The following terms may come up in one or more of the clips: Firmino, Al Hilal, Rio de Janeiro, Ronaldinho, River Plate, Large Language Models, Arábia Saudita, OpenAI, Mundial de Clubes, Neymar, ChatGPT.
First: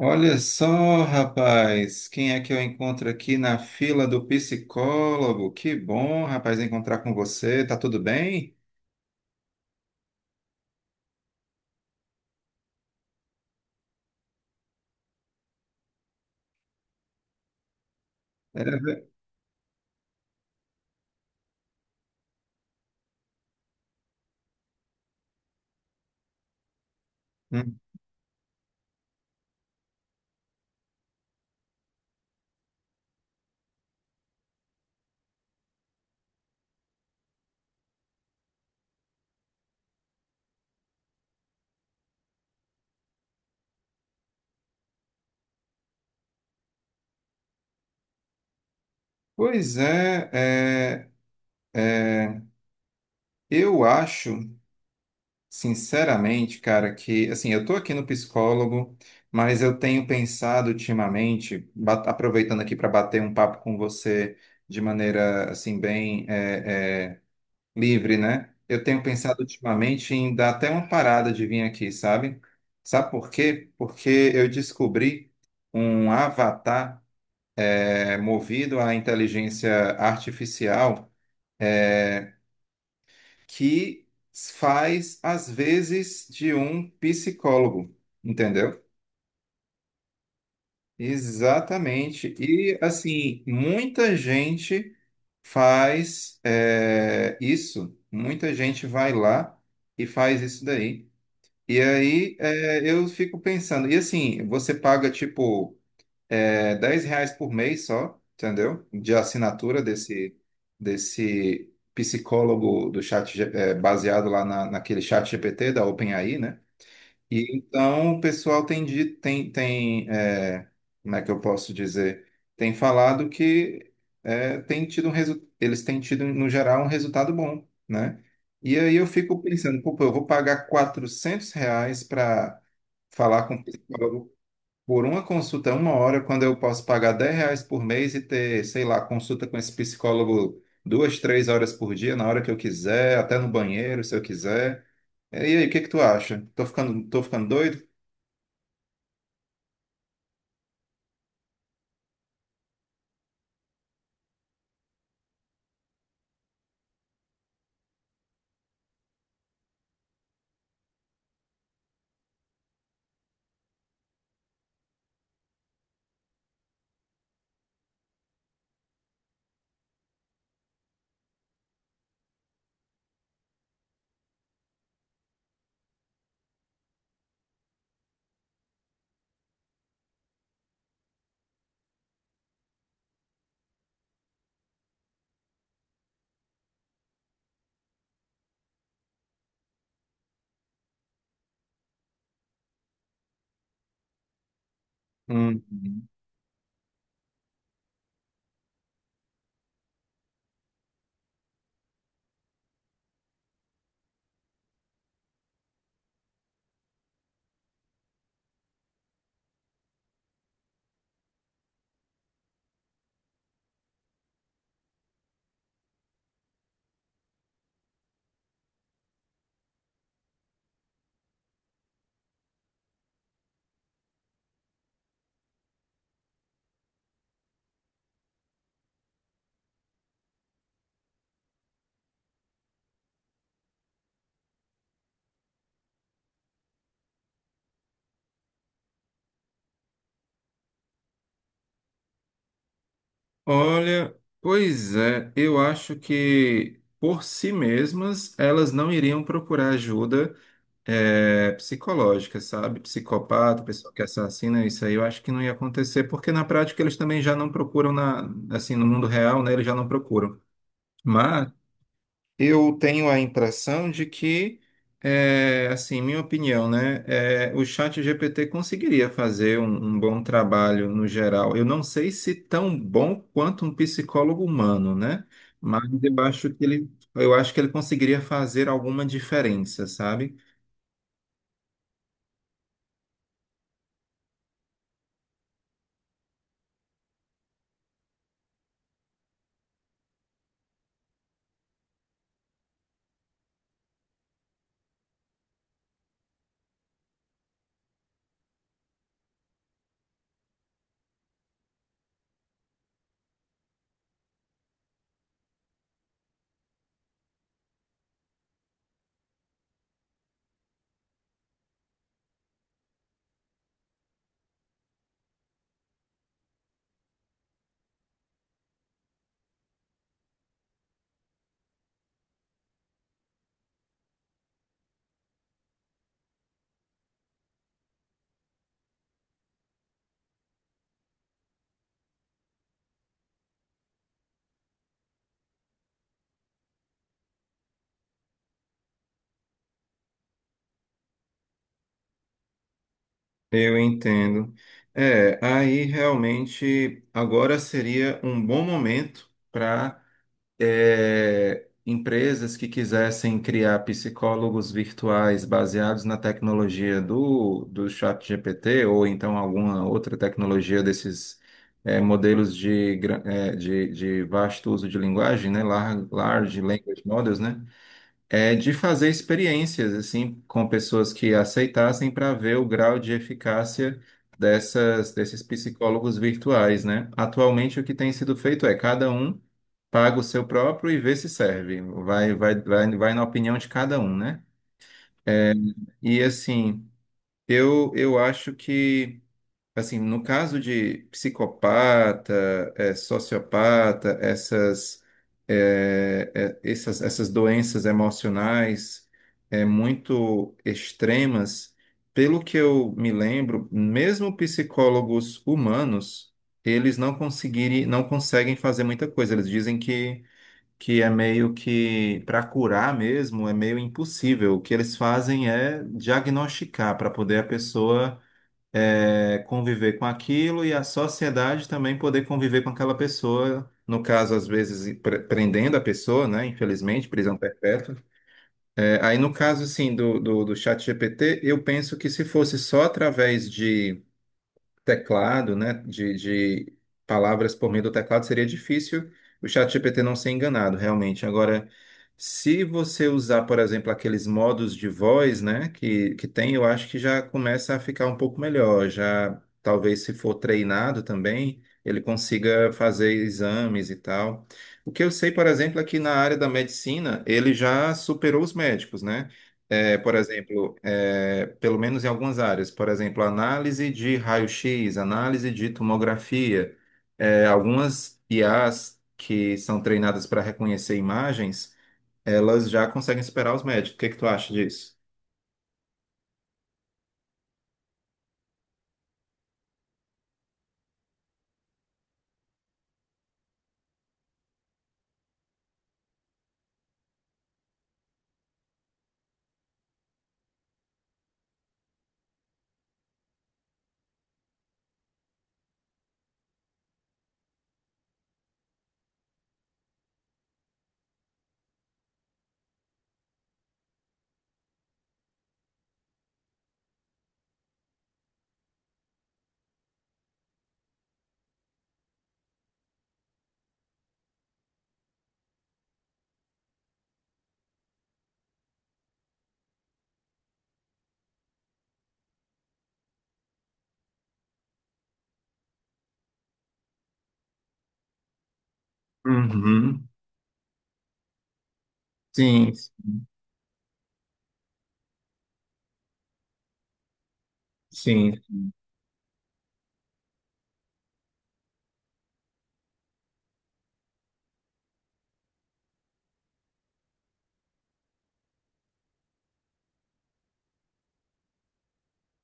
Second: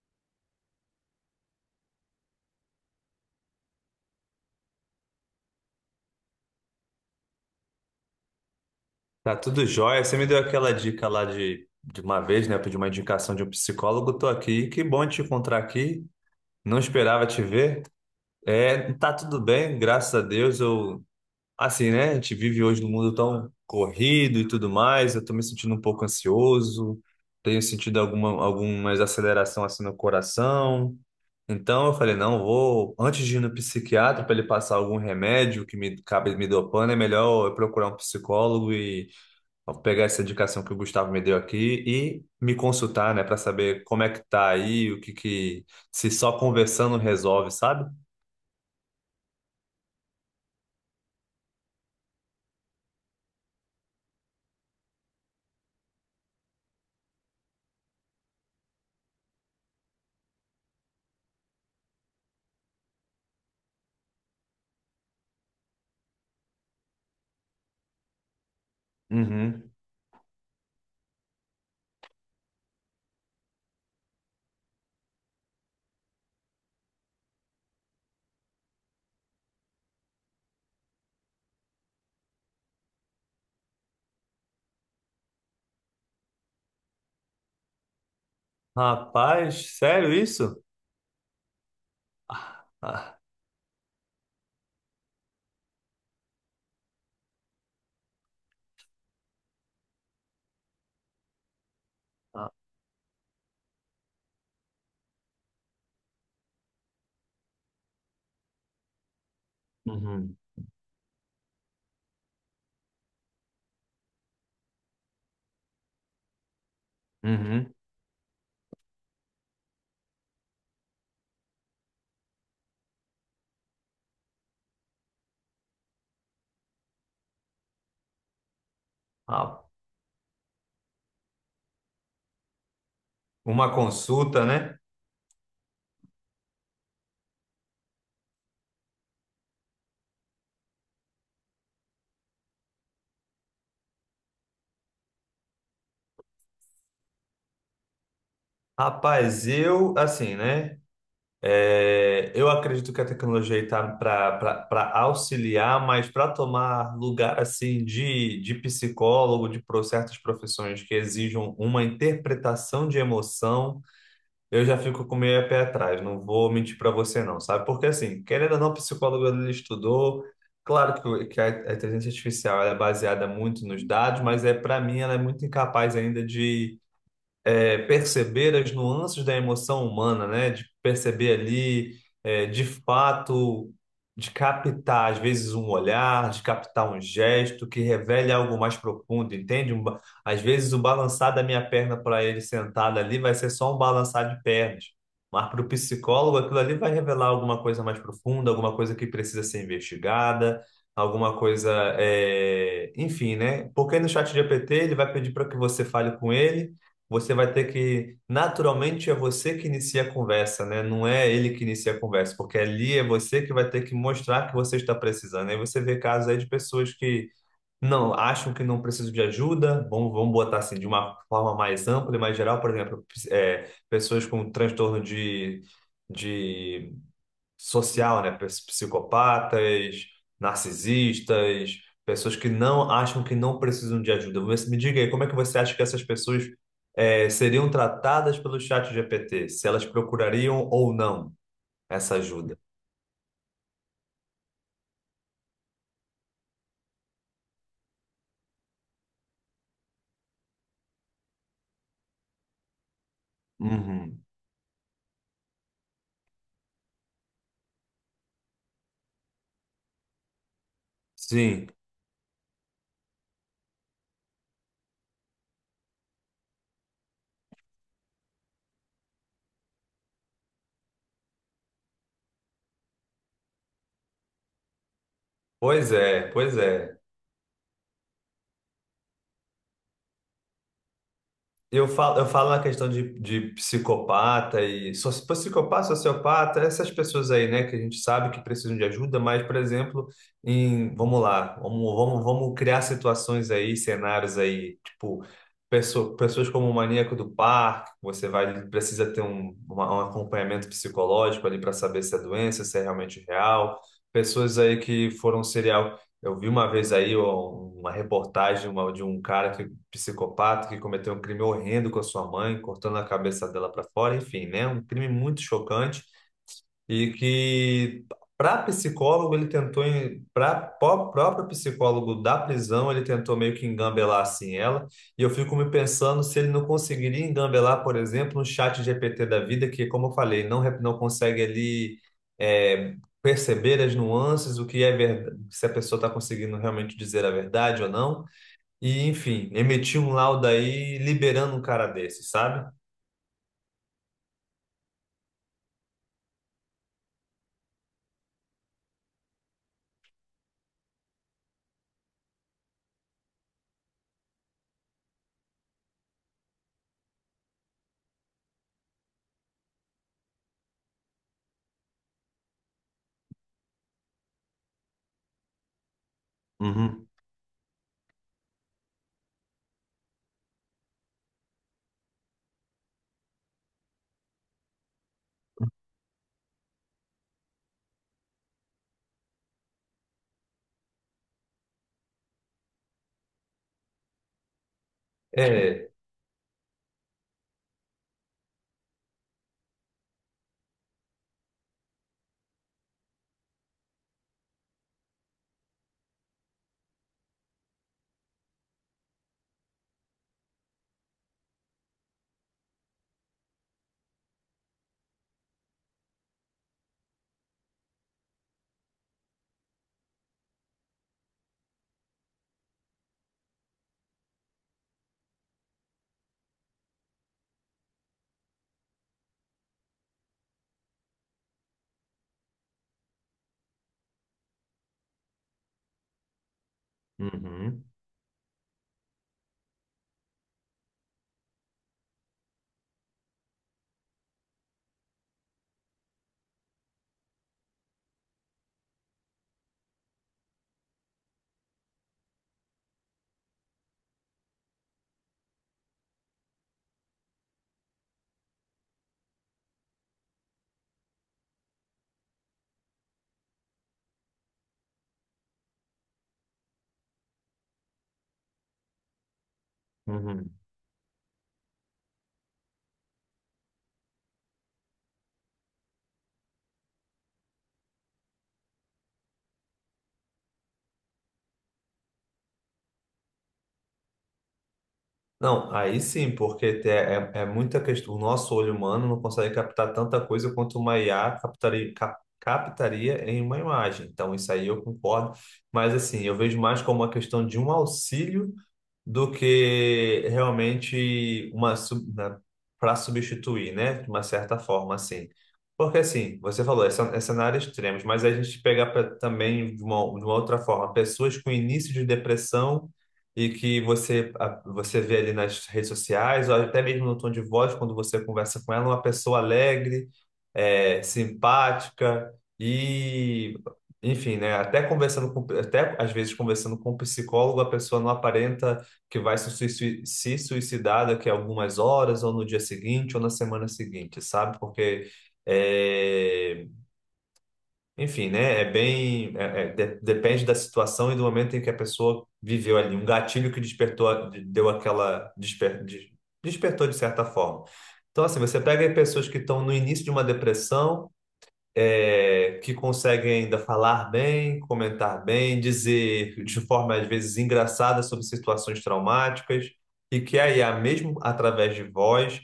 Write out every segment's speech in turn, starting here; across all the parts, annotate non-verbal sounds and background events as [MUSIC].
Olha só, rapaz, quem é que eu encontro aqui na fila do psicólogo? Que bom, rapaz, encontrar com você. Tá tudo bem? Tá tudo jóia. Você me deu aquela dica lá de uma vez, né? Eu pedi uma indicação de um psicólogo. Tô aqui. Que bom te encontrar aqui. Não esperava te ver. Era É, ve- tá tudo bem, graças a Deus. Eu, assim, né? A gente vive hoje num mundo tão corrido e tudo mais. Eu tô me sentindo um pouco ansioso. Tenho Hum. sentido alguma aceleração assim no coração. Então eu falei, não, vou, antes de ir no psiquiatra para ele passar algum remédio que me acabe me dopando, é melhor eu procurar um psicólogo e vou pegar essa indicação que o Gustavo me deu aqui e me consultar, né, para saber como é que tá aí, o que que se só conversando resolve, sabe? Pois é, eu acho, sinceramente, cara, que assim, eu tô aqui no psicólogo, mas eu tenho pensado ultimamente, aproveitando aqui para bater um papo com você de maneira assim bem livre, né? Eu tenho pensado Uhum. ultimamente em dar até uma parada de vir aqui, sabe? Sabe por quê? Porque eu descobri um avatar movido à inteligência artificial que faz, às vezes, de um psicólogo, entendeu? Rapaz, sério isso? Exatamente. E, Ah, assim, muita gente faz isso. Muita gente vai lá e faz isso daí. E aí ah, eu fico pensando, e assim, você paga tipo 10 reais por mês só, entendeu? De assinatura desse, uhum, desse psicólogo do chat, baseado lá na, naquele chat GPT da OpenAI, né? E uhum. então o pessoal tem, como é que eu posso dizer? Tem falado que tem tido um resu- eles têm tido, no geral, um resultado bom, né? E aí eu fico Ah, pensando, pô, pô, eu vou pagar 400 reais para falar com o uma psicólogo consulta, né? por uma consulta, uma hora, quando eu posso pagar 10 reais por mês e ter, sei lá, consulta com esse psicólogo duas, três horas por dia, na hora que eu quiser, até no banheiro, se eu quiser. E aí, o que que tu acha? Tô ficando doido? Rapaz, eu assim, né? É, eu acredito que a tecnologia está para auxiliar, mas para tomar lugar assim de psicólogo, de certas profissões que exijam uma interpretação de emoção, eu já fico com meio a pé atrás, não vou mentir para você não, sabe? Porque assim, querendo ou não, o psicólogo ele estudou, claro que, que a inteligência artificial ela é baseada muito nos dados, mas é para mim ela é muito incapaz ainda perceber as nuances da emoção humana, né? De perceber ali, é, de fato, de captar, às vezes, um olhar, de captar um gesto que revele algo mais profundo, entende? Às vezes, o balançar da minha perna para ele sentado ali vai ser só um balançar de pernas. Mas para Hum. o psicólogo, aquilo ali vai revelar alguma coisa mais profunda, alguma coisa que precisa ser investigada, alguma coisa, é, enfim, né? Porque no chat GPT ele vai pedir para que você fale com ele. Você vai ter que, naturalmente é você que inicia a conversa, né? Não é ele que inicia a conversa, porque ali é você que vai ter que mostrar que você está precisando. Aí você vê casos aí de pessoas que não acham que não precisam de ajuda, vamos botar assim, de uma forma mais ampla e mais geral, por exemplo, é, pessoas com transtorno de social, né? Psicopatas, narcisistas, pessoas que não acham que não precisam de ajuda. Você me diga aí, como é que você acha que essas pessoas seriam tratadas pelo chat GPT? Se elas procurariam ou não essa ajuda? Olha, pois é, eu acho que por si mesmas elas não iriam procurar ajuda psicológica, sabe? Psicopata, pessoa que Uhum. assassina, isso aí eu acho que não ia acontecer, porque na prática eles também já não procuram assim, no mundo real, né? Eles já não procuram. Mas Sim. eu tenho a impressão de que, assim, minha opinião, né? É, o chat GPT conseguiria fazer um bom trabalho no geral. Eu não sei se tão bom quanto um psicólogo humano, né? Mas Pois eu é, acho pois que ele, é. eu acho que ele conseguiria fazer alguma diferença, sabe? Eu falo na questão de, psicopata, sociopata, essas pessoas aí, né, que a gente sabe que precisam de ajuda, mas, por exemplo, em, vamos lá, vamos criar situações aí, cenários aí, tipo, pessoas como o maníaco do parque, você vai, precisa ter um acompanhamento psicológico ali para saber se é doença, se é realmente real, pessoas aí que foram um serial. Eu vi uma vez aí ó, uma reportagem de um cara que psicopata que cometeu um crime horrendo com a sua mãe, cortando a cabeça dela para fora, enfim, né? Um crime muito chocante e que para psicólogo ele tentou, para próprio psicólogo da prisão, ele tentou meio que engambelar assim ela, e eu fico me pensando se ele não conseguiria engambelar, por exemplo, no chat GPT da vida, que como eu falei, não consegue ali é, perceber as nuances, o que é verdade, se a pessoa está conseguindo realmente dizer a verdade ou não. E, enfim, emitiu um laudo aí liberando um cara desse, sabe? Eu entendo. É, aí realmente agora seria um bom momento para empresas que quisessem criar psicólogos virtuais baseados na tecnologia do chat GPT ou então alguma outra tecnologia desses modelos de vasto uso de linguagem, né? Large Language Uhum. Models, né? De fazer experiências assim com pessoas que aceitassem para ver o grau de eficácia dessas desses psicólogos virtuais, né? Atualmente o que tem sido feito é cada um paga o seu próprio e vê se serve. Vai na opinião de cada um, né? É. E assim, eu acho que, assim, no caso de psicopata, sociopata, essas doenças emocionais muito extremas, pelo que eu me lembro, mesmo psicólogos humanos, eles não conseguem fazer muita coisa. Eles dizem que é meio que, para curar mesmo, é meio impossível. O que eles fazem é diagnosticar para poder a pessoa conviver com aquilo e a sociedade também poder conviver com aquela pessoa, no caso, às vezes, prendendo a pessoa, né? Infelizmente, prisão Uhum. perpétua. É, aí, no caso, assim, do chat GPT, eu penso que se fosse só através de teclado, né, de palavras por meio do teclado, seria difícil o ChatGPT não ser enganado, realmente. Agora, se você usar, por exemplo, aqueles modos de voz, né, que tem, eu acho que já começa a ficar um pouco melhor. Já, talvez, se for treinado também, ele consiga fazer exames e tal. O que eu sei, por exemplo, é que na área da medicina, ele já superou os médicos, né? É, por Uhum. exemplo, pelo menos em algumas áreas, por exemplo, análise de raio-x, análise de tomografia, algumas IAs que são treinadas para reconhecer imagens, elas já conseguem superar os médicos. O que que tu acha disso? Não, aí sim, porque é, é muita questão. O nosso olho humano não consegue captar tanta coisa quanto uma IA captaria, captaria em uma imagem. Então, isso aí eu concordo. Mas, assim, eu vejo mais como uma questão de um auxílio do que realmente uma para substituir, né? De uma certa forma, assim. Porque assim, você falou, é cenários extremos, mas a gente pegar também de uma outra forma, pessoas com início de depressão e que você você vê ali nas redes sociais, ou até mesmo no tom de voz, quando você conversa com ela, uma pessoa alegre, é, simpática e enfim, né? Até conversando com, até às vezes conversando com um psicólogo, a pessoa não aparenta que vai se suicidar daqui a algumas horas, ou no dia seguinte, ou na semana seguinte, sabe? Porque, é, enfim, né? É bem. Uhum. Depende da situação e do momento em que a pessoa Sim, viveu ali. Um gatilho que despertou, deu aquela. Despertou de certa forma. Então, sim. assim, você pega aí pessoas que estão no início de uma depressão é, que conseguem ainda falar bem, comentar bem, dizer de forma às vezes engraçada sobre situações traumáticas, e que a IA, mesmo através de voz,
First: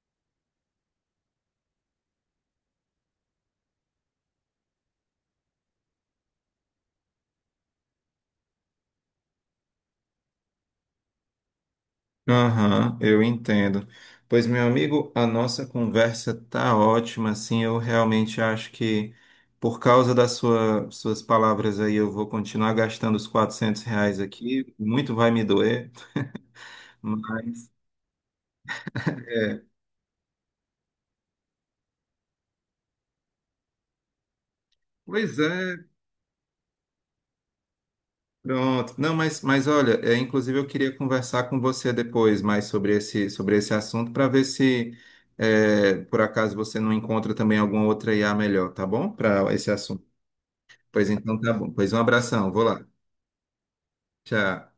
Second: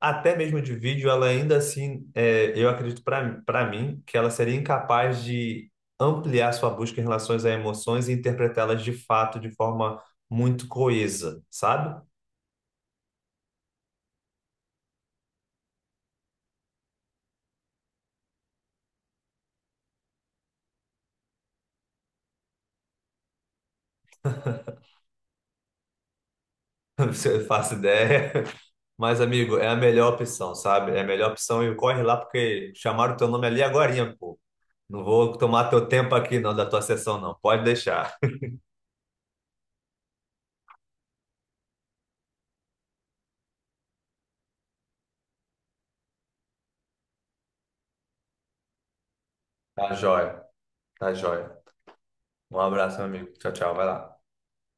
até mesmo de vídeo, ela ainda assim, é, eu acredito para mim, que ela seria incapaz de ampliar sua busca em relação a emoções e interpretá-las de fato de forma muito coesa, sabe? Aham, eu entendo. Pois, meu amigo, a nossa conversa tá ótima, assim, eu realmente acho que por causa das suas palavras aí, eu vou continuar gastando os 400 reais aqui, muito vai me doer, [LAUGHS] Você mas... faço ideia. Mas, amigo, é a melhor opção, sabe? É a melhor opção e corre lá porque chamaram teu nome ali agorinha, pô. Não vou Pois tomar é, teu tempo aqui, não, da tua sessão, não. Pode deixar. pronto. Não, mas olha, é, inclusive eu queria conversar com você depois mais sobre esse assunto para ver se, por acaso, você não encontra também alguma outra IA melhor, tá bom? Para esse Tá assunto. jóia, Pois tá então, tá jóia. bom. Pois um abração, Um vou lá. abraço, meu amigo. Tchau, tchau. Vai lá. Tchau.